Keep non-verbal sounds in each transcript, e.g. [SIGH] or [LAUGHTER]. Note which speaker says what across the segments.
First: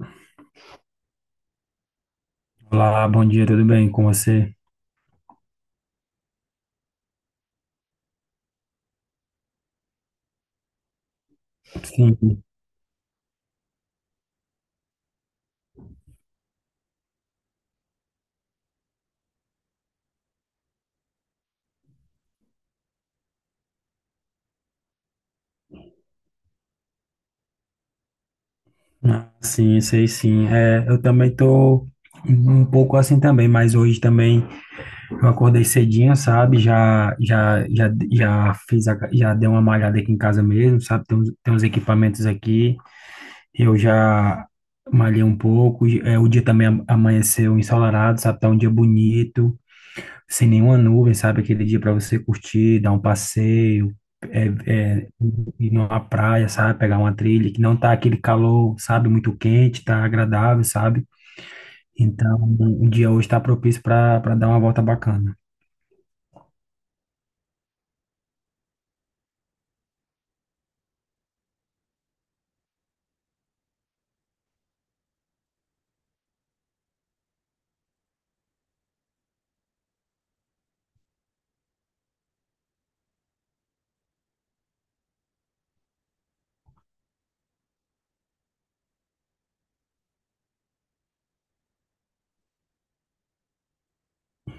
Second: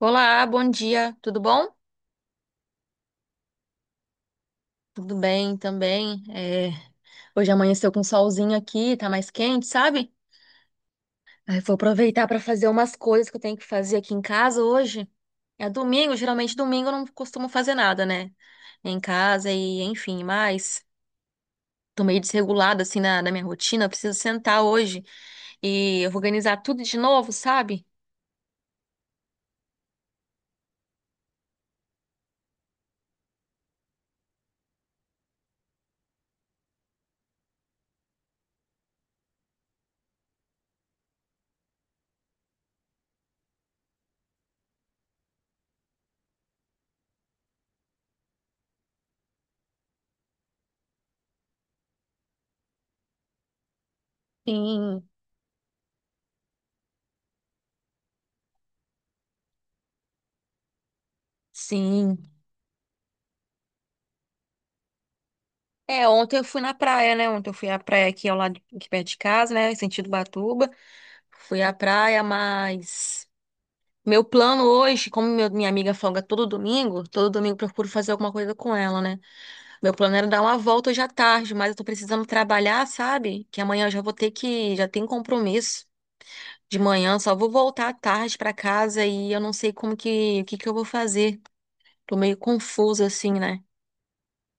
Speaker 1: Olá, bom dia, tudo bom?
Speaker 2: Olá, bom dia, tudo bem com você?
Speaker 1: Tudo bem também. Hoje amanheceu com solzinho aqui, tá mais quente, sabe? Aí vou
Speaker 2: Sim.
Speaker 1: aproveitar para fazer umas coisas que eu tenho que fazer aqui em casa hoje. É domingo, geralmente domingo eu não costumo fazer nada, né? Em casa e enfim, mas tô meio desregulada assim na minha rotina. Eu preciso sentar hoje e organizar tudo de novo, sabe?
Speaker 2: Ah, sim, sei sim. É, eu também tô um pouco assim também, mas hoje também eu acordei cedinho, sabe? Já fiz, já dei uma malhada aqui em casa mesmo, sabe? Tem uns equipamentos aqui, eu já malhei um pouco. É, o dia também amanheceu ensolarado, sabe? Tá um dia bonito, sem nenhuma nuvem, sabe? Aquele dia para você curtir, dar um passeio é, é,
Speaker 1: Sim,
Speaker 2: ir numa praia, sabe? Pegar uma trilha que não tá aquele calor, sabe? Muito quente, tá agradável, sabe?
Speaker 1: sim.
Speaker 2: Então, o dia hoje tá propício para dar uma volta bacana.
Speaker 1: É, ontem eu fui na praia, né? Ontem eu fui à praia aqui ao lado, aqui perto de casa, né? Em sentido Batuba. Fui à praia, mas meu plano hoje, como minha amiga folga todo domingo eu procuro fazer alguma coisa com ela, né? Meu plano era dar uma volta hoje à tarde, mas eu tô precisando trabalhar, sabe? Que amanhã eu já vou ter que, já tem compromisso de manhã, só vou voltar à tarde pra casa e eu não sei como que, o que que eu vou fazer. Tô meio confusa assim, né?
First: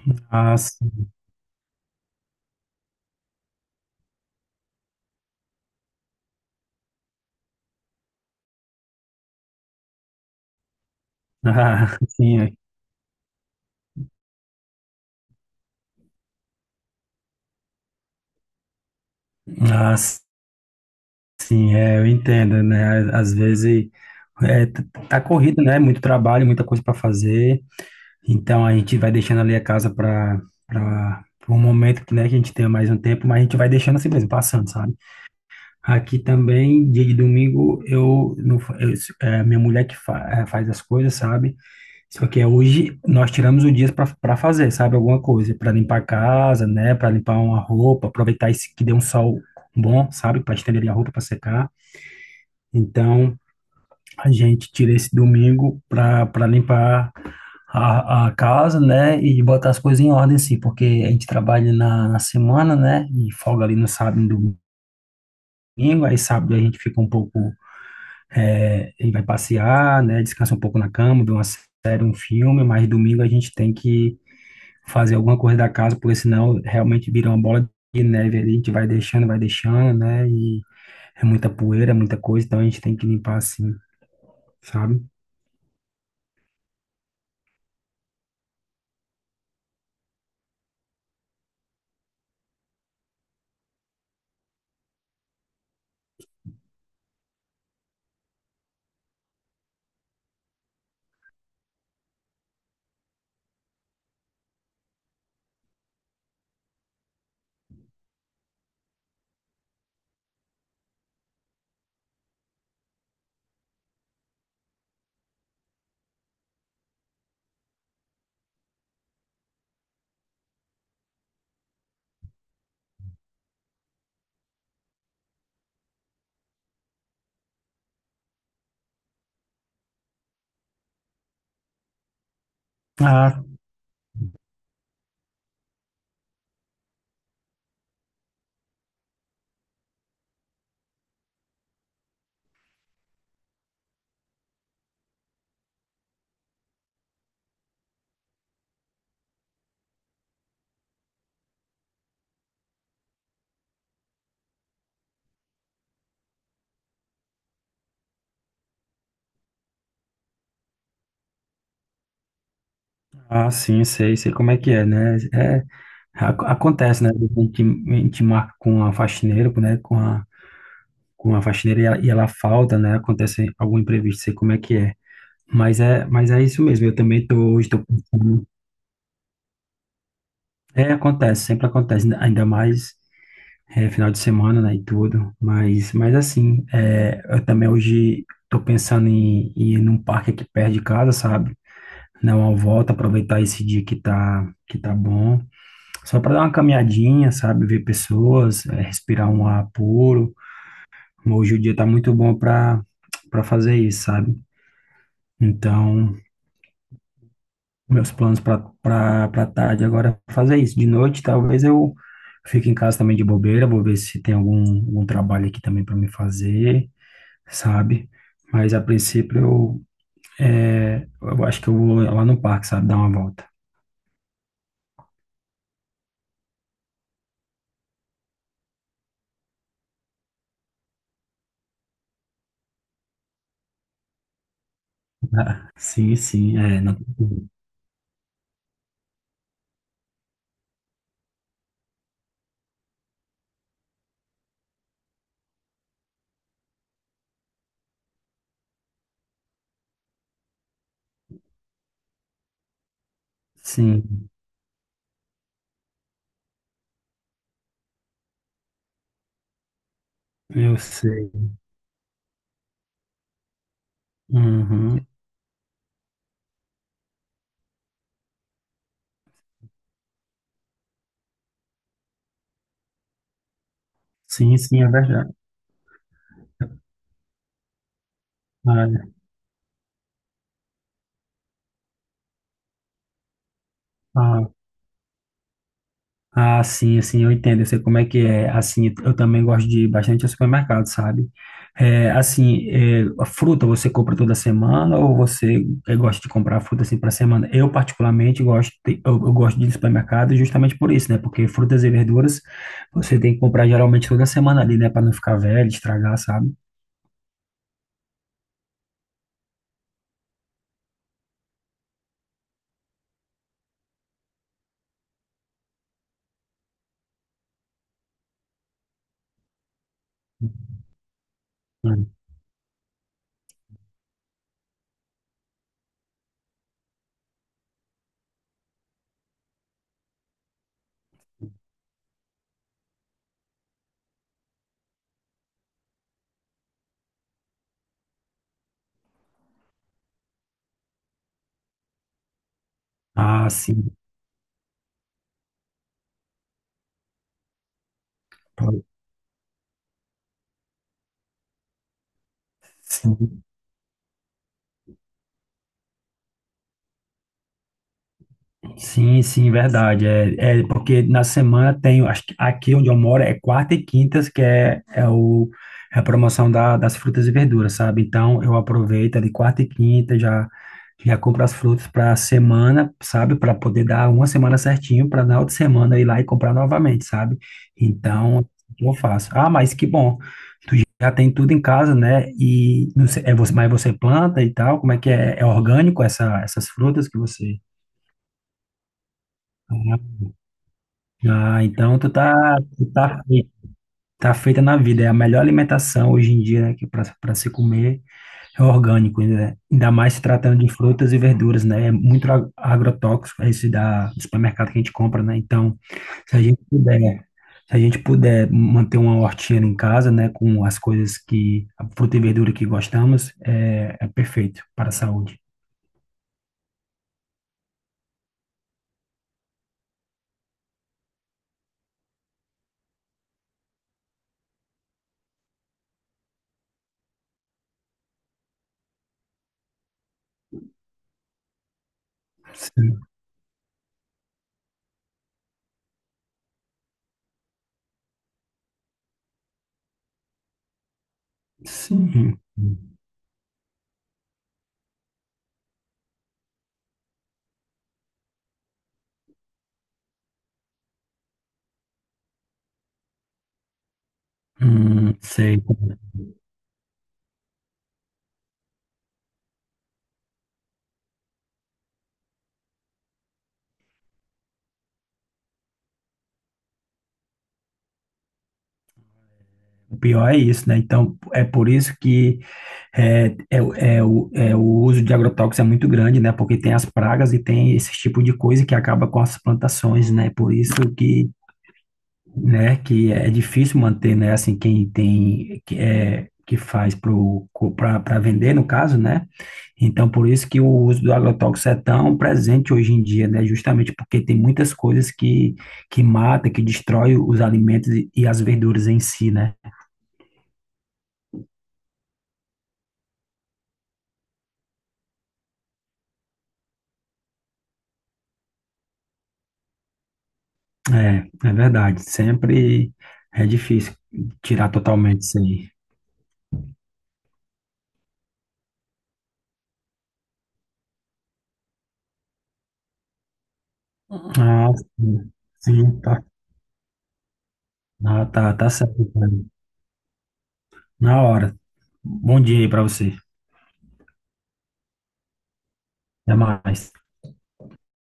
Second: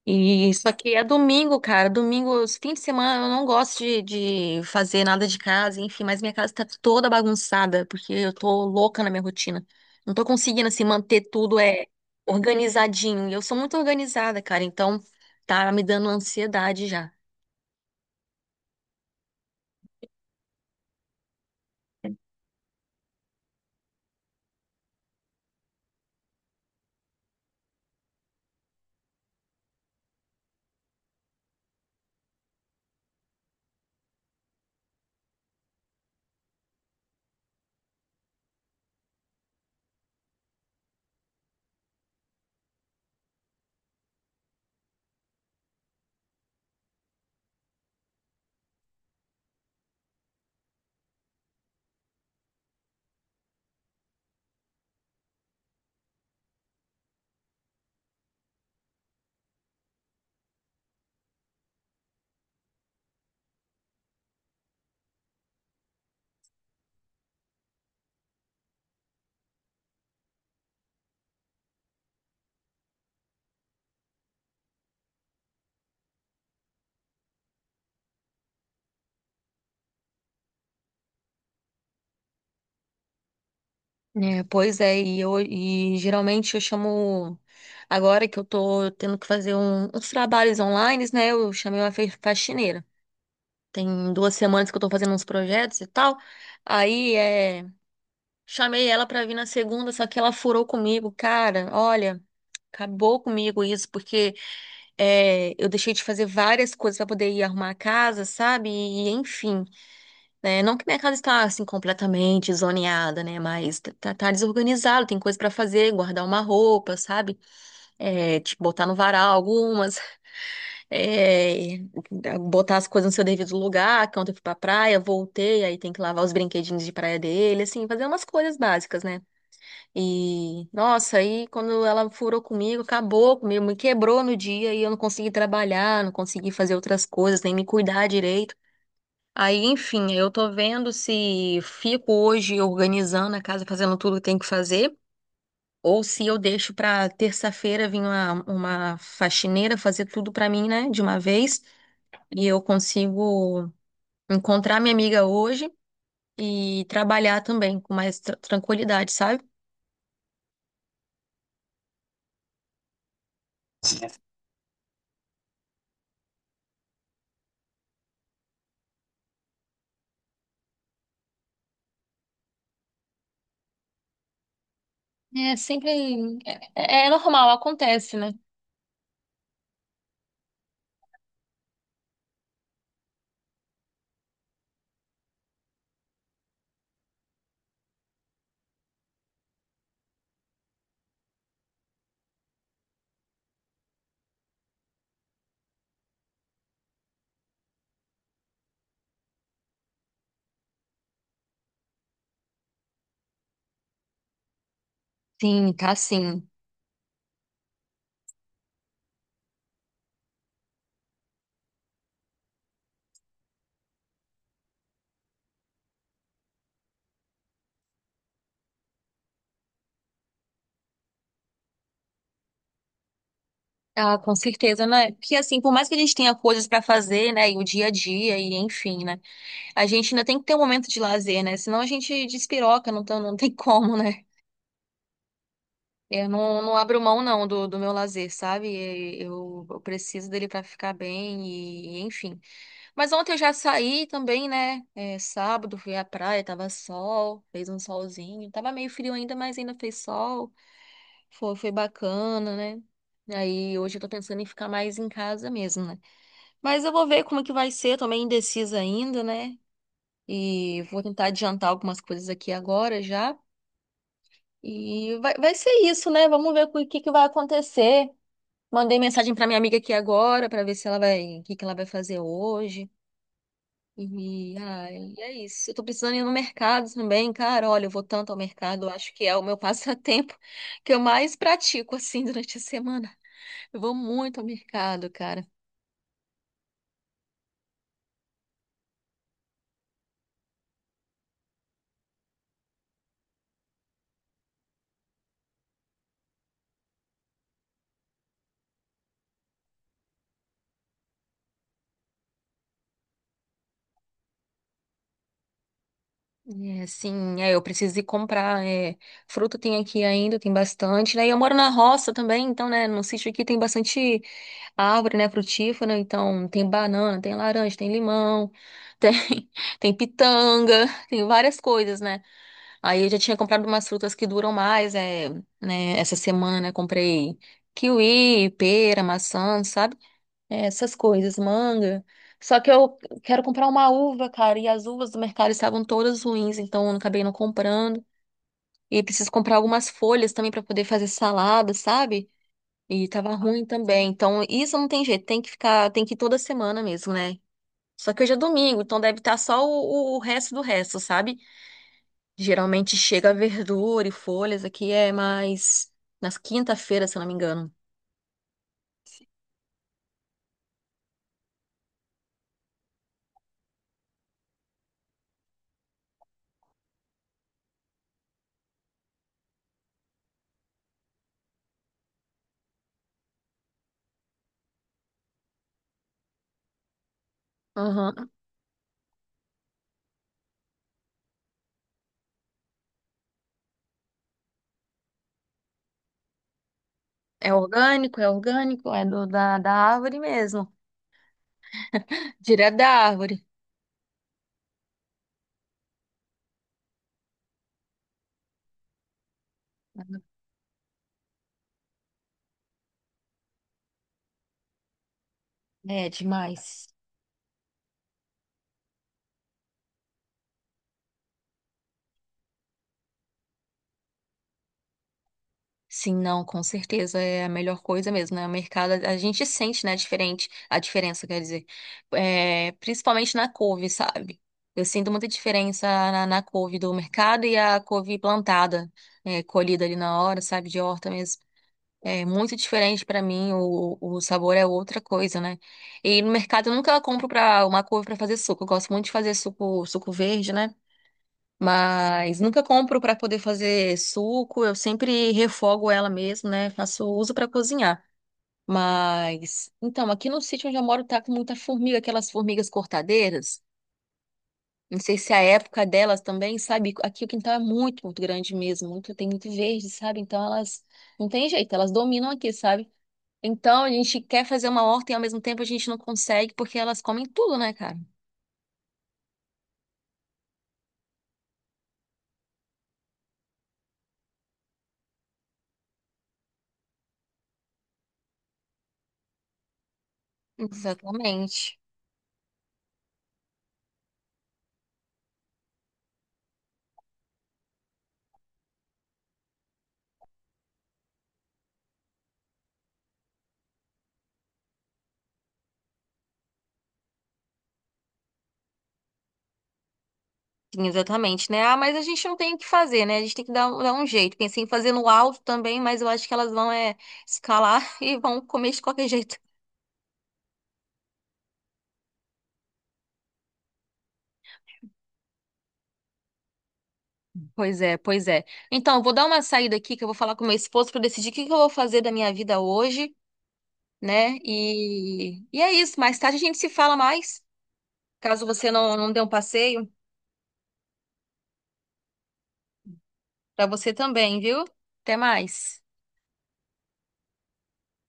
Speaker 1: E
Speaker 2: Ah,
Speaker 1: só que é
Speaker 2: sim.
Speaker 1: domingo, cara. Domingo, esse fim de semana, eu não gosto de fazer nada de casa, enfim, mas minha casa tá toda bagunçada, porque eu tô louca na minha rotina. Não tô conseguindo, assim, manter tudo
Speaker 2: Ah, [LAUGHS] sim, é.
Speaker 1: organizadinho. E eu sou muito organizada, cara, então tá me dando ansiedade já.
Speaker 2: Ah, sim, é, eu entendo, né? Às vezes é, t- tá corrido, né? Muito trabalho, muita coisa para fazer. Então a gente vai deixando ali a casa para um momento que, né, que a gente tenha mais um tempo, mas a gente vai deixando assim mesmo, passando, sabe? Aqui também, dia de domingo, eu, não, fa- eu é minha mulher que faz as coisas, sabe? Só que é hoje nós tiramos o dia para fazer, sabe? Alguma coisa, para limpar a casa, né? Para limpar uma roupa, aproveitar esse que deu um sol bom, sabe? Para estender a roupa para secar. Então, a gente tira esse domingo para limpar a casa, né? E botar as coisas em ordem, sim, porque a gente trabalha na semana, né? E folga ali no sábado e no domingo. Aí sábado a gente fica um pouco. É, ele vai passear, né? Descansa um pouco na cama, vê uma série, um filme, mas domingo a gente tem que fazer alguma coisa da casa, porque senão realmente vira uma bola de neve ali, a gente vai deixando, né? E é muita poeira, é muita coisa, então a gente tem que limpar assim,
Speaker 1: É, pois é,
Speaker 2: sabe?
Speaker 1: e eu geralmente eu chamo agora que eu tô tendo que fazer uns trabalhos online, né? Eu chamei uma faxineira. Tem duas semanas que eu tô fazendo uns projetos e tal. Aí é, Chamei ela pra vir na segunda, só que ela furou comigo, cara. Olha, acabou comigo isso, porque eu deixei de fazer várias coisas pra poder ir arrumar a casa, sabe? E, enfim, né? Não que minha casa está assim completamente zoneada, né? Mas tá desorganizado, tem coisa pra fazer, guardar uma roupa, sabe? É, tipo, botar no varal algumas é, botar as coisas no seu devido lugar, que ontem eu fui pra praia, voltei, aí tem que lavar os brinquedinhos de praia dele, assim, fazer umas coisas básicas, né? E, nossa, aí quando ela furou comigo, acabou
Speaker 2: Ah,
Speaker 1: comigo, me quebrou no dia e eu não consegui trabalhar, não consegui fazer outras coisas, nem me cuidar direito. Aí, enfim, eu tô vendo se fico hoje organizando a casa, fazendo tudo que tem que fazer, ou se eu deixo pra terça-feira vir uma faxineira fazer tudo pra mim, né, de uma vez. E eu consigo encontrar minha amiga hoje e trabalhar também com mais tranquilidade, sabe?
Speaker 2: ah, sim, sei, sei como é que é, né? É, acontece, né? A gente marca com a faxineira, né? Com a faxineira e e ela falta, né? Acontece algum imprevisto, sei como é que é.
Speaker 1: É
Speaker 2: Mas
Speaker 1: sempre.
Speaker 2: é, mas é isso mesmo. Eu
Speaker 1: É, é
Speaker 2: também tô,
Speaker 1: normal,
Speaker 2: hoje tô
Speaker 1: acontece, né?
Speaker 2: pensando. É, acontece, sempre acontece, ainda mais é, final de semana, né, e tudo. Mas assim, é, eu também hoje tô pensando em ir num parque aqui perto de casa, sabe? Dar uma volta, aproveitar esse dia que tá bom. Só para dar uma caminhadinha, sabe? Ver pessoas, é, respirar um ar puro. Hoje o dia tá muito bom para fazer isso, sabe?
Speaker 1: Sim, tá
Speaker 2: Então,
Speaker 1: sim.
Speaker 2: meus planos para tarde agora é fazer isso. De noite, talvez eu fique em casa também de bobeira, vou ver se tem algum trabalho aqui também para me fazer, sabe? Mas a princípio é, eu acho que eu vou lá no parque, sabe? Dar uma volta. [LAUGHS]
Speaker 1: Ah, com certeza, né? Porque assim, por mais que a gente tenha coisas pra fazer, né? E o dia a dia, e enfim, né? A gente ainda tem que ter um momento de lazer, né? Senão a gente despiroca, não, não tem [LAUGHS] como, né?
Speaker 2: Ah, sim,
Speaker 1: Eu
Speaker 2: sim,
Speaker 1: não, não
Speaker 2: é. Não.
Speaker 1: abro mão, não, do meu lazer, sabe? Eu preciso dele pra ficar bem, e enfim. Mas ontem eu já saí também, né? É, sábado fui à praia, tava sol, fez um solzinho. Tava meio frio ainda, mas ainda fez sol. Foi bacana, né? Aí hoje eu tô
Speaker 2: Sim,
Speaker 1: pensando em ficar mais em casa mesmo, né? Mas eu vou ver como é que vai ser, tô meio indecisa ainda, né?
Speaker 2: eu
Speaker 1: E vou tentar
Speaker 2: sei.
Speaker 1: adiantar algumas coisas aqui agora já.
Speaker 2: Uhum.
Speaker 1: E vai ser isso, né? Vamos ver o que que vai acontecer. Mandei mensagem pra minha amiga aqui agora pra ver se ela vai, o que que ela vai fazer hoje. E,
Speaker 2: Sim, sim, é
Speaker 1: ai, é
Speaker 2: verdade.
Speaker 1: isso. Eu tô precisando ir no mercado também, cara. Olha, eu vou tanto ao mercado, eu acho que é o meu [LAUGHS] passatempo que eu mais pratico, assim, durante a semana. Eu vou muito ao
Speaker 2: Ah,
Speaker 1: mercado, cara.
Speaker 2: ah, sim, assim, eu entendo, eu sei como é que é. Assim, eu também gosto de ir bastante ao supermercado, sabe? É, assim, é, a fruta você compra toda semana ou você é, gosta de comprar fruta assim para semana? Eu particularmente gosto, eu gosto de ir ao supermercado justamente por isso, né? Porque frutas e verduras você tem que comprar geralmente toda semana ali, né? Para não ficar velho, estragar, sabe?
Speaker 1: É, assim, é, eu preciso ir comprar. É, fruta tem aqui ainda, tem bastante. Daí eu moro na roça também, então, né, no sítio aqui tem bastante árvore, né, frutífera. Então, tem banana, tem laranja, tem limão, tem, [LAUGHS] tem pitanga, tem várias coisas,
Speaker 2: Hum.
Speaker 1: né? Aí eu já tinha comprado umas frutas que duram mais, é, né? Essa semana eu comprei kiwi, pera, maçã, sabe? É, essas coisas, manga. Só que eu quero comprar uma uva, cara, e as uvas do mercado estavam todas ruins, então eu acabei não comprando. E preciso comprar algumas folhas também para poder fazer salada, sabe? E tava
Speaker 2: Ah,
Speaker 1: ruim
Speaker 2: sim.
Speaker 1: também. Então, isso não tem jeito, tem que ficar, tem que ir toda semana mesmo, né? Só que hoje é domingo, então deve estar só o resto do resto, sabe? Geralmente chega
Speaker 2: Sim.
Speaker 1: verdura e folhas, aqui é mais nas quinta-feiras, se eu não me engano.
Speaker 2: Sim, sim, verdade. É, é porque na semana tem, acho que aqui onde eu moro é quarta e quintas, que é, é, é a promoção das frutas e verduras, sabe? Então eu aproveito de quarta e quinta, já, já compro as frutas para a semana, sabe? Para poder dar uma semana certinho, para na outra semana ir lá e comprar novamente, sabe?
Speaker 1: Uhum.
Speaker 2: Então eu faço. Ah, mas que bom, já tem tudo em casa, né? E não sei, é você, mas você planta e tal? Como é que é? É orgânico essa, essas frutas que
Speaker 1: É
Speaker 2: você.
Speaker 1: orgânico, é orgânico, é da árvore mesmo.
Speaker 2: Ah, então tu
Speaker 1: Direto
Speaker 2: tu
Speaker 1: da
Speaker 2: tá,
Speaker 1: árvore.
Speaker 2: fei- tá feita na vida. É a melhor alimentação hoje em dia, né, que para se comer é orgânico, né? Ainda mais se tratando de frutas e verduras, né? É muito agrotóxico é esse da do supermercado que a gente compra, né? Então,
Speaker 1: É
Speaker 2: se a gente
Speaker 1: demais.
Speaker 2: puder, se a gente puder manter uma hortinha em casa, né, com as coisas que a fruta e verdura que gostamos, é, é perfeito para a saúde.
Speaker 1: Sim, não, com certeza é a melhor coisa mesmo, né? O mercado, a gente sente, né, diferente, a diferença, quer dizer, é, principalmente na couve, sabe? Eu sinto muita diferença na couve do mercado e a couve plantada, é, colhida ali na hora, sabe, de horta mesmo. É muito
Speaker 2: Sim.
Speaker 1: diferente pra mim, o sabor é outra coisa, né? E no mercado eu nunca compro pra uma couve pra fazer suco. Eu gosto muito de fazer suco, suco verde, né?
Speaker 2: Sim.
Speaker 1: Mas nunca compro pra poder fazer suco. Eu sempre refogo ela mesmo, né? Faço uso pra cozinhar. Mas então, aqui no sítio onde eu moro tá com muita formiga, aquelas formigas cortadeiras. Não sei se é a
Speaker 2: Sei.
Speaker 1: época delas também, sabe? Aqui o quintal é muito grande mesmo, muito tem muito verde, sabe? Então elas não tem jeito, elas dominam aqui, sabe? Então, a gente quer fazer uma horta e ao mesmo tempo a gente não consegue porque elas comem tudo, né, cara?
Speaker 2: O pior é isso, né? Então, é por isso que é, é, é, o uso de agrotóxicos é muito grande, né? Porque tem as pragas e tem esse tipo de coisa que acaba com as plantações, né? Por isso que,
Speaker 1: Exatamente.
Speaker 2: né, que é difícil manter, né? Assim, quem tem, que, é, que faz para vender, no caso, né? Então, por isso que o uso do agrotóxico é tão presente hoje em dia, né? Justamente porque tem muitas coisas que mata, que destrói os alimentos e as verduras em si, né?
Speaker 1: Sim, exatamente, né? Ah, mas a gente não tem o que fazer, né? A gente tem que dar, dar um jeito. Pensei em fazer no alto também, mas eu acho que elas vão é, escalar [LAUGHS] e vão comer de qualquer jeito.
Speaker 2: É, é verdade. Sempre é difícil tirar totalmente isso aí.
Speaker 1: Pois é, pois é. Então, eu vou dar uma saída aqui que eu vou falar com meu esposo para decidir o que que eu vou fazer da minha vida hoje, né?
Speaker 2: Ah, sim.
Speaker 1: E é isso.
Speaker 2: Sim,
Speaker 1: Mais
Speaker 2: tá.
Speaker 1: tarde a gente se fala mais.
Speaker 2: Ah,
Speaker 1: Caso
Speaker 2: tá, tá
Speaker 1: você não,
Speaker 2: certo,
Speaker 1: não dê um
Speaker 2: cara.
Speaker 1: passeio,
Speaker 2: Na hora. Bom dia aí pra você.
Speaker 1: para você também, viu? Até mais.
Speaker 2: Até mais.